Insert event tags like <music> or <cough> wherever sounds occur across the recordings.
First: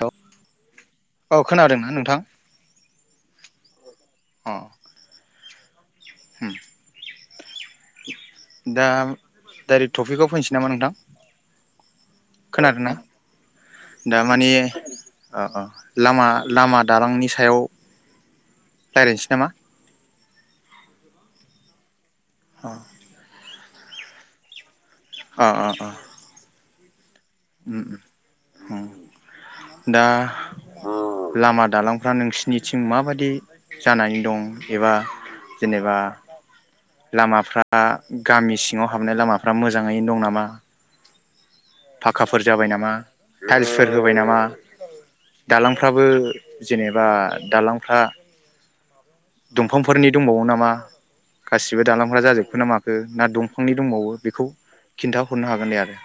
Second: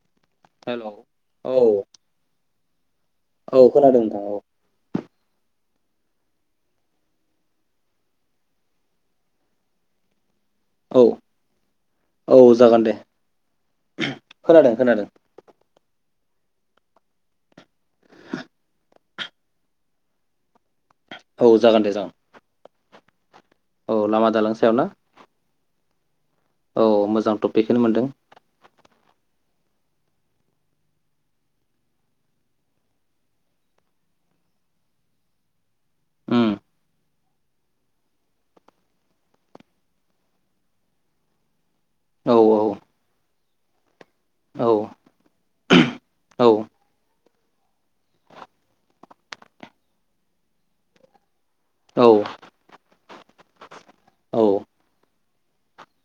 Hello hello औ खोनादोंना नोंथां? औ खोनादों नोंथां औ। होम दा डाइरेक्ट टफपिकआव फैनोस नामा नोंथां? औ जागोन खोनादों ना? दे दा मानि खोनादों खोनादों अह अह लामा लामा दालांनि सायाव <unintelligible> रायलायनोसै नामा? औ जागोन दे जागोन। औ औ लामा दालां सायाव ना? अ अ अ औ मोजां। मोजां टपिकखोनो मोनदों। उम दा लामा दालांफ्रा नोंसिनिथिं माबादि जानानै दं एबा जेनेबा उम लामाफ्रा गामि सिङाव हाबनाय लामाफ्रा मोजाङैनो दं नामा? औ फाखाफोर जाबाय नामा? औ <unintelligible> होबाय नामा? दालांफ्राबो औ जेनेबा दालांफ्रा दंफांफोरनि दंबावो नामा? गासिबो दालांफोरा औ जाजोबखो ना माखो ना दंफांनि दंबावो? बेखौ औ खिन्थाहरनो हागोन दे आरो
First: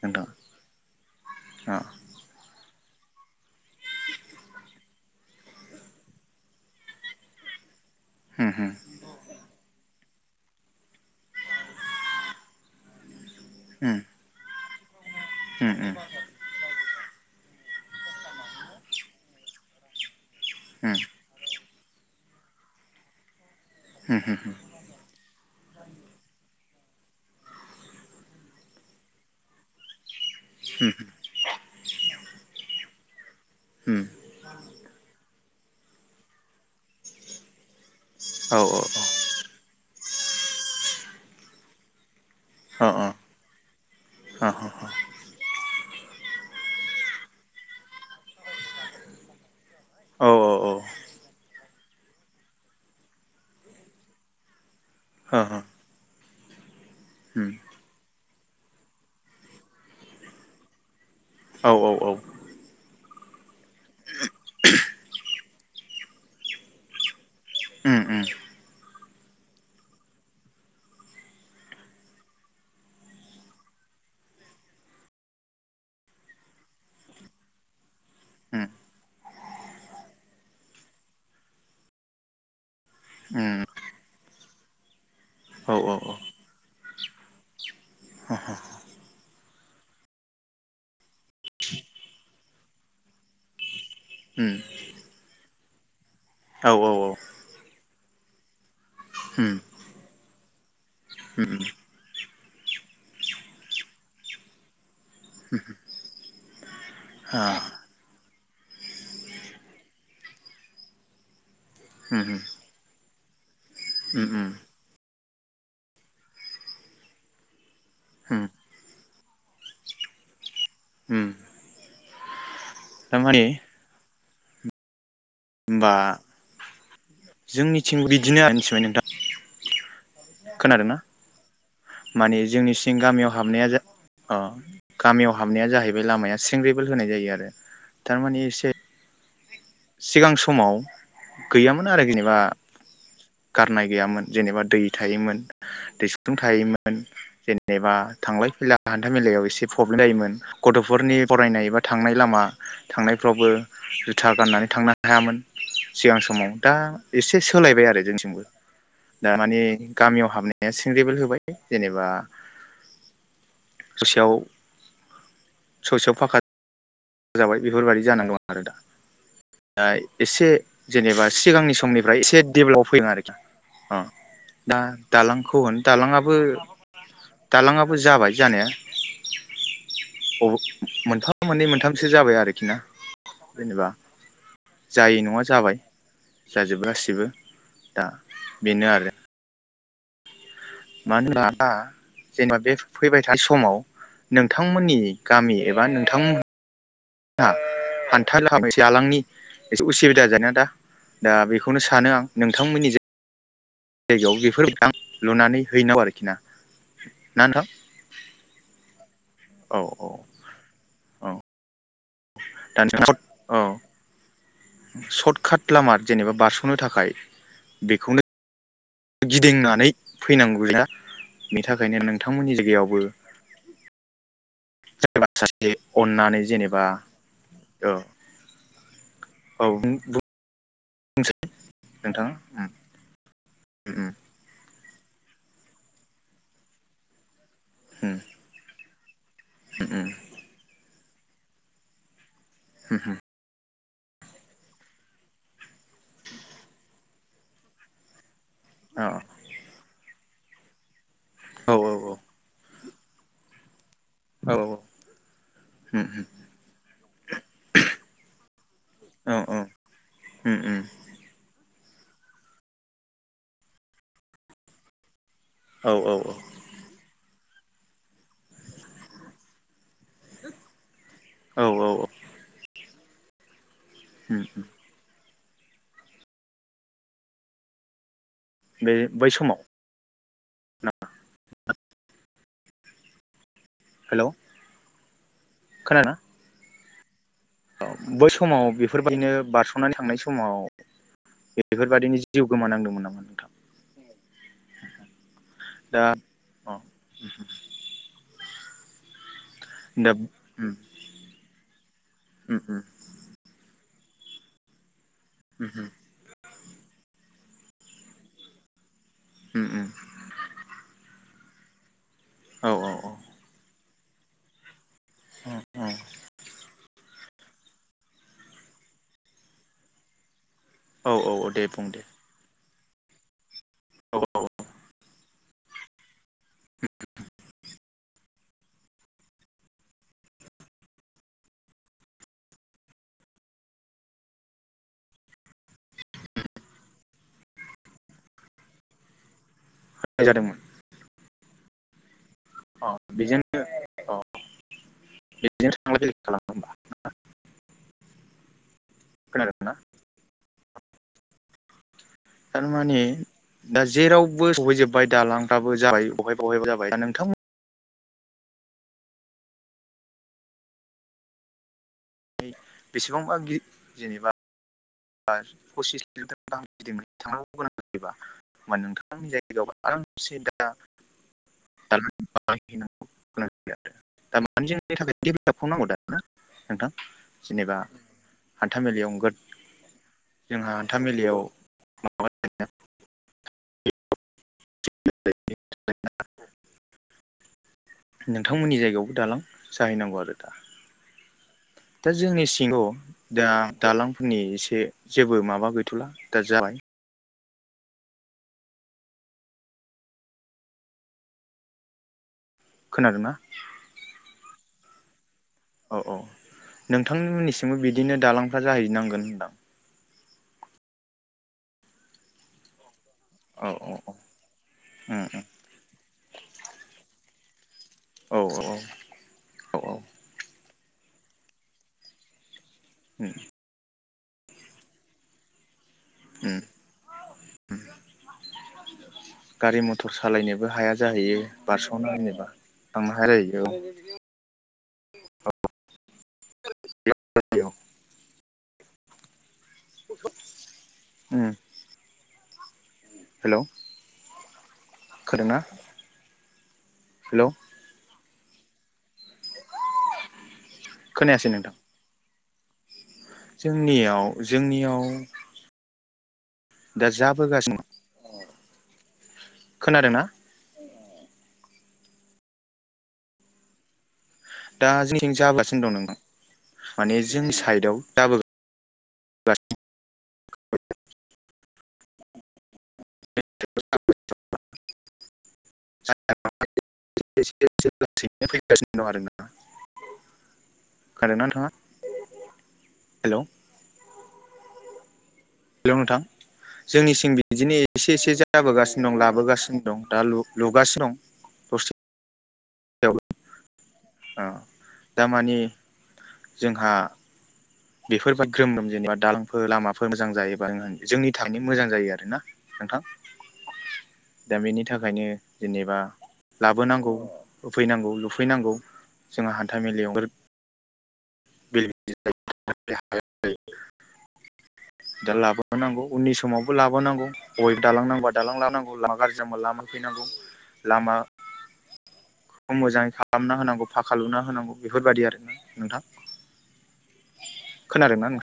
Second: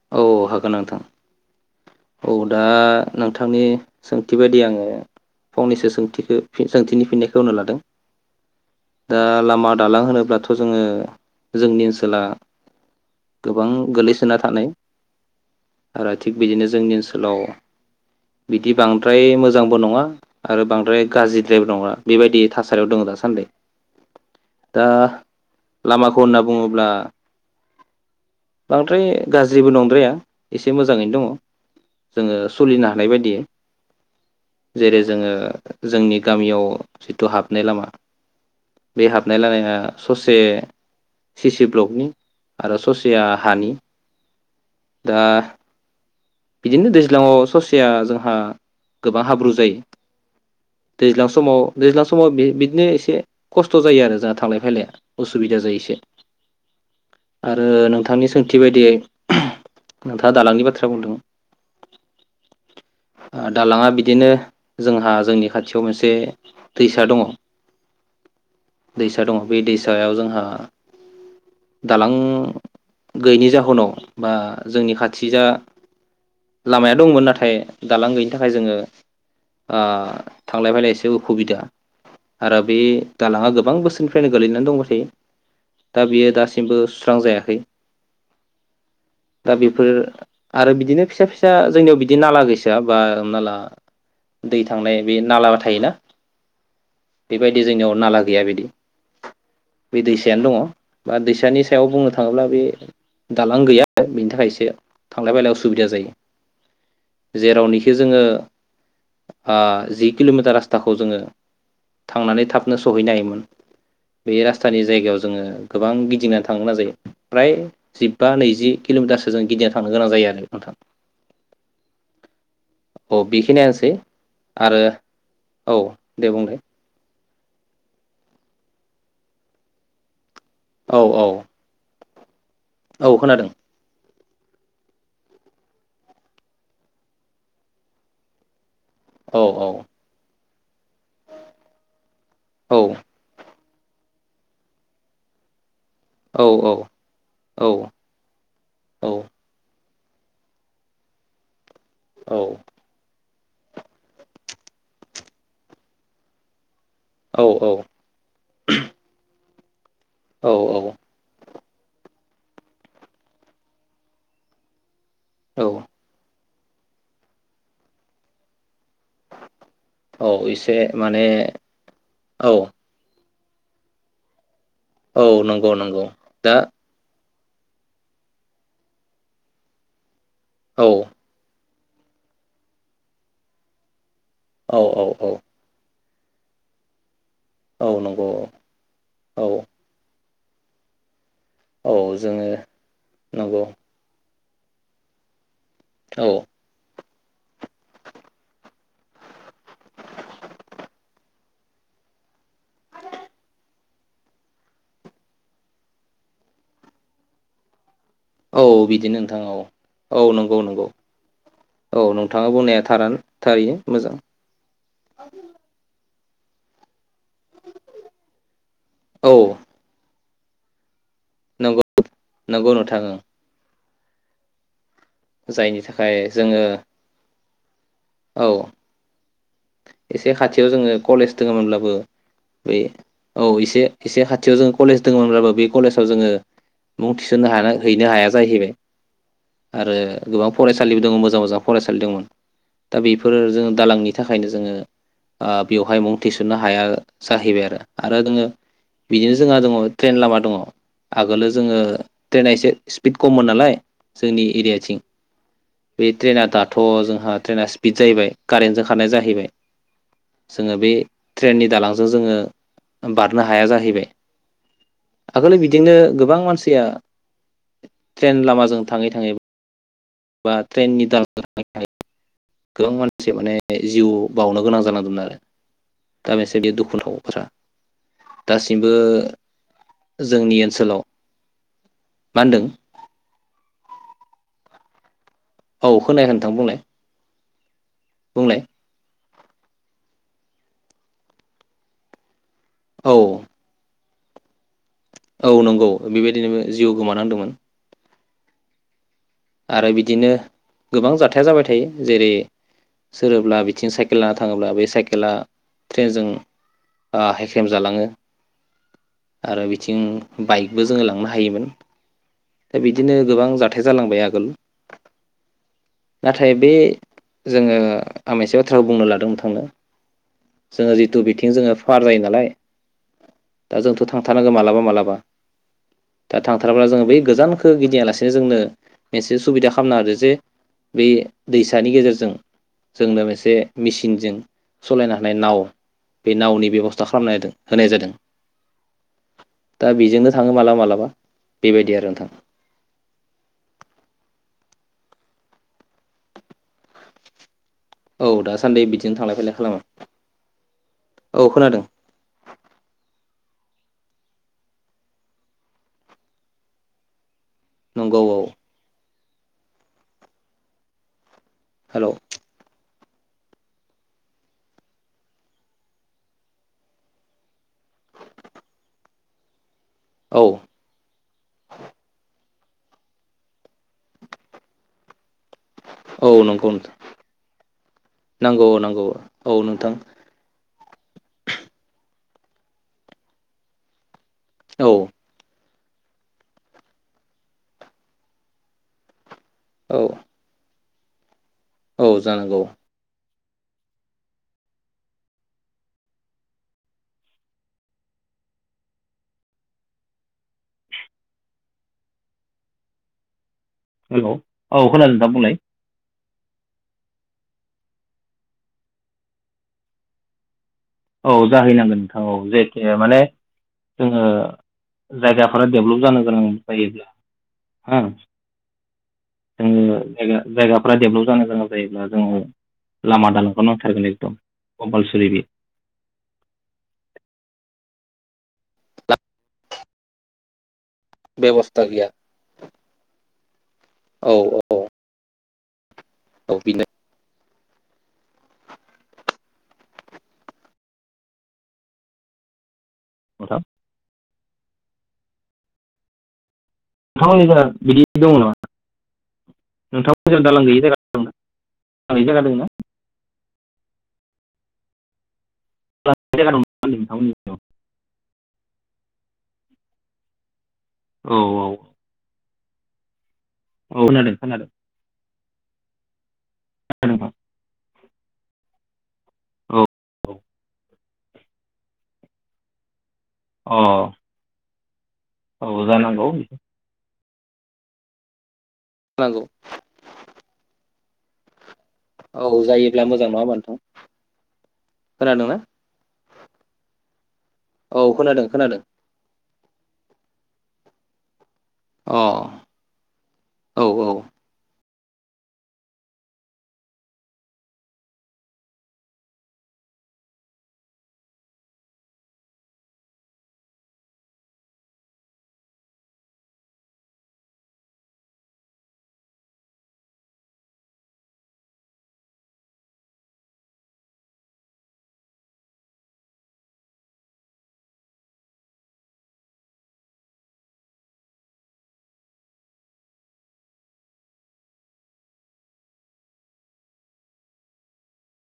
नोंथां औ हागोन नोंथां अ औ दा नोंथांनि सोंथि बायदि आङो फंनैसो सोंथिखो सोंथिनि फिननायखौ होनो लादों। उम दा लामा दालां होनो अब्लाथ' जोङो जोंनि ओनसोला गोबां गोलैसोना थानाय उम उम आरो थिग बिदिनो जोंनि ओन सोलाव बिदि बांद्राय मोजांबो नङा आरो बांद्राय गाज्रि द्राय नङा बेबायदि थासारियाव दङ दासान्दै होम होम लामाखौ होनना बुङोब्ला बांद्राय गाज्रिबो नंद्राया एसे मोजाङैनो दङ जोङो नो हानाय बायदि उम जेरै जोङो जोंनि गामियाव जिथु हाबनाय लामा औ औ बे हाबनाय लामाया ससे सिसि ब्लकनि आरो ससिया हानि अ दा बिदिनो दैज्लां आव ससेया जोंहा गोबां हाब्रु जायो। औ औ औ दैज्लां समाव दैज्लां समाव बि बिदिनो एसे खस्थ' जायो आरो जोंहा थांलाय फैलाया अ अ असुबिदा जायो एसे उम आरो नोंथांनि सों थि बायदियै नोंथाङा दालांनि बाथ्रा बुंदों औ औ औ हो दालाङा बिदिनो जोंहा जोंनि खाथि खाथियाव मोनसे दैसा दङ उम उम दैसा दङ बे दैसायाव जोंहा दालां गैयिनि जाहोनाव बा जोंनि खाथि जा लामायाव दंमोन नाथाय दालां गैयिनि थाखाय उम जोङो ओ थांलाय फैलाय एसे उसुबिदा आरो बे दालाङा उम गोबां बोसोरनिफ्रायनो गोलै नानै दंबाथायो औ औ औ अ दा बियो दासिमबो सुस्रां जायाखै दा बेफोर आरो बिदिनो फिसा फिसा जोंनियाव बिदि नाला गैसोआ बा हमना ला उम दै थांनाय बे नालाबाथ थायोना औ औ औ बेबायदि जोंनियाव नाला गैया बिदि उम बे दैसायानो दङ' बा उम अ दैसानि उम सायाव बुंनो थां थाङोब्ला बे दालां गैया बेनि थाखायसो थांलाय फैलाय उसुबिदा जायो जेरावनोखि जोङो ओ आ जि किल'मिटार रासथाखौ जोङो थांनानै उम थाबनो सहैनो हायोमोन बे उम राजास्तानि जायगायाव जोङो गोबां गिदिंनानै थांगोना जायो फ्राय जिबा उम नैजि किल'मिटार गोजान गिदिंना थांनो गोनां जायो आरो नोंथां हम अ बेखिनियानोसै आरो औ दे बुंनाय जोंनिथिंबो बिदिनो आरो मिथिबाय नोंथां खोनादोंना औ औ माने जोंनि सिं औ गामियाव खोनादों हाबनाया जा अ गामियाव हाबनाया जाहैबाय लामाया सेंग्रेबोल होनाय जायो आरो थारमानिे एसे औ औ सिगां समाव गैयामोन आरो जेनेबा औ गारनाय गैयामोन जेनेबा दै थायोमोन‌ दैस्लुं औ थायोमोन औ जेनेबा थांलाय फैलाय औ हान्था मेलायाव एसे‌ प्रब्लेम जायोमोन गथ'फोरनि फरायनाय एबा थांनाय लामा थांनाय फोरावबो जुथा गाननानै थांनो हायामोन सिगां समाव दा एसे सोलायबाय औ आरो जोंनिथिंबो दामाने‌ गामियाव औ हाबनाया सिंग्रिबोल होबाय। जेनेबा ससेयाव। औ ससेयाव फाखा। जाबाय बेफोरबायदि जानानै दं आरो दा। दा औ एसे माने जेनेबा सिगांनि समनिफ्राय एसे औ डेभेलप फैदों आरो <unintelligible> ओ दा औ दालांखौ नंगौ होन नंगौ दालाङाबो। दा दालाङाबो जाबाय जानाया। औ मोनफा मोननै मोनथाम। सो जाबाय आरोखि ना जेनेबा। औ औ जायै औ नङा जाबाय। जाजोब गासिबो। औ दा नंगौ बेनो आरो औ। <unintelligible> दा औ जोङो जेनेबा बे फैबाय थानाय नंगौ समाव। नोंथांमोननि गामि बा नोंथां। औ <unintelligible> <unintelligible> औ बिदिनो नोंथां औ औ नंगौ नंगौ। औ औ नोंथाङा बुंनाया थार थारैनो मोजां। सतकाट लामा जेनेबा बारस'नो थाखाय बेखौनो औ गिदिंनानै फैनांगुया बिनि नंगौ थाखायनो नोंथांमोननि नंगौ नोंथां जायगायावबो ओं सोरबा सासे जायनि थाखाय अन्नानै जोङो जेनेबा औ। औ। औ। <unintelligible> याव जोङो कलेज बुंसै दङोमोनब्लाबो नोंथाङा बे औ एसे औ एसे खाथियाव जों कलेज दोङोमोनब्लाबो बे कलेजाव जोङो मुं थि होनो हाया हैनो हाया जाहैबाय आरो गोबां फरासालि दङ मोजां मोजां फरायसालि दोंमोन दा बेफोर जोङो दालांनि थाखायनो जोङो ओ बेवहाय मुं थिसननो हाया जाहैबाय आरो आरो जोङो बिदिनो जोंहा दङ ट्रेइन लामा दङ आगोलो जोङो औ औ ट्रेना एसे बिद खममोन नालाय जोंनि औ एरियाथिं बे ट्रेना दाथ' जोंहा ट्रेना स्पिड जाहैबाय कारेन्टजों खारनाय जाहैबाय जोङो बे ट्रेननि दालां जोङो बारनो हाया जाहैबाय। आगोलो बिदिनो गोबां मानसिया ट्रेन लामाजों थाङै थाङै बा ट्रेननि औ <unintelligible> औ गोबां मानसि माने बे जिउ बावनो गोनां जानांदोंमोन आरो। दा बेसेदि दुखु नाव फोरा दासिमबो बे बै समाव जोंनि ओनसोलाव मा होनदों? हेलौ औ खोनायाखै नोंथां बुंलाय औ बै बुंलाय समाव बेफोरबायदिनो बारसनानै थांनाय समाव जिउ गोमानांदोंमोन नामा औ नोंथां? औ नंगौ दा बेबायदिनो जिउ अ गोमानांदोंमोन आरो दा बिदिनो उम गोबां जाथाया जाबाय थायो जेरै उम उम सोरोब्ला लाना थाङोब्ला बे साइकेल खेला उम ट्रेन जों ओ हेख्रेम जालाङो आरो उम उम बिथिं बाइकबो जोङो लांनो हायोमोन औ <inaudible> दा बिदिनो गोबां जा थाइ जालांबाय आ गोल औ नाथाय बे जोङो आं मोनसे बाथ्रा बुंनो लादों नोथांनो। जोङो औ जिथु औ औ बिथिं दे जोङो बुं दे फार जायो नालाय दा जोंथ औ थांथारनांगोन मालाबा मालाबा दा थांथारबा जोङो बे गोजानखो गिदिङालासे जोंनो मोनसे सुबिदा खालामना होदो जे बे दैसानि गेजेरजों जोंनो मोनसे मेचिनजों सलायनो हानाय नाव बे नावनि बेबस्था खालामना होदों होनाय जादों। दा बिजोंनो थाङो जादोंमोन मालाबा मालाबा। बेबायदि आरो नोंथां। अ बेजोंनो अ बेजोंनो थांलाय फैलाय खालामो होमबा ना औ दासान्दि बिदिनो थांलाय फैलाय खालामो। औ खोनादों। थारमाने दा जेरावबो सहैजोबबाय दालांफ्राबो जाबाय बहायबा बहायबा जाबाय दा नोंथांमोन नंगौ औ हेल' बेसेबांबा गि जेनेबा बा पसिस किलमिटार गाहाम गिदोंना थांनांगौ गोनां जायोबा होमबा नोंथांमोननि जायगायाव आरामसे औ दा <inaudible> <unintelligible> <inaudible> नांगौ दा ना औ नंगौ नोंथां जेनेबा नांगौ औ नांगौ हान्थामेलायाव औ नोंथां जोंहा हान्था मेलायाव <inaudible> औ <unintelligible> नोंथांमोननि जायगायावबो दालां औ जाहैनांगौ आरो दा दा औ जोंनि जानांगौ सिङाव दा दालांफोरनि एसे जेबो माबा गैथ'ला दा जाबाय। खोनादोंना? हेल' औ खोनादों नोंथां बुंलाय। औ औ नोंथांमोननिसिमबो बिदिनो दालांफ्रा जाहैनांगोन होनदां। औ जाहैनांगोन नोंथां औ जेखे माने औ औ जोङो औ जायगाफोरा डेभेलप जानो गोनां जायोब्ला औ औ औ औ जोंनिनो जायगा जायगा फोरा डेभलप जानो गोनां जायोब्ला जोङो उम लामा दालांखौ नांथारगोन कम-कमपालसारिलि उम उम। दा गारि मथर सालायनोबो हाया जाहैयो बेब'स्था गैया बारस'ना होयोबा ना मा जाहैयो। औ औ औ। औ बिनो <unintelligible> उम। हेलौ नोंथां खोनादोंना? हेलौ आंनिबा बिदि दङ ना। नोंथांमोनजों दालां गैयि खोनायासै नोंथां जायगा दं <unintelligible> <unintelligible> जोंनियाव जोंनियाव दालां गैयि जायगा दं दा नोंथांमोननि जायगायाव जाबोगासिनो खोनादों ना? औ औ। औ खोनादों। खोनादों दा जोंनि थिं जागासिनो दं नोंथां। माने खोनादों जोंनि साइडआव जाबो <unintelligible> नोंथां अ' औ जानांगौ। <unintelligible> गासिनो दं आरो ना। नांगौ खोनादों ना नोंथाङा? औ जायोब्ला मोजां हेल' नङा होनबा नोंथां? खोनादोंना हेल' नोंथां जोंनिसिम बिदिनो एसे औ एसे खोनादों खोनादों जाबोगासिनो दं लाबोगासिनो दं दा लु लुगासि दं। दसेयाव अह। <unintelligible> अ दा मानिे जोंहा बेफोरबाद ग्रोम ग्रोम जेनेबा दालांफोर लामाफोर मोजां जायोबा जोंनि थांनो मोजां जायो आरोना नोंथां दा बेनि थाखायनो जेनेबा लाबोनांगौ होफैनांगौ लुफैनांगौ जोंहा हान्थ मेलायाव <unintelligible> दा लाबोनांगौ उननि समावबो लाबोनांगौ अय दालां नांबा दालां लाबोनांगौ गाज्रि जबा लामा फैनांगौ लामा मोजाङै खालामना होनांगौ फाखा लुना होनांगौ बेफोरबायदि आरोना नोंथां खोनादों ना नोंथां?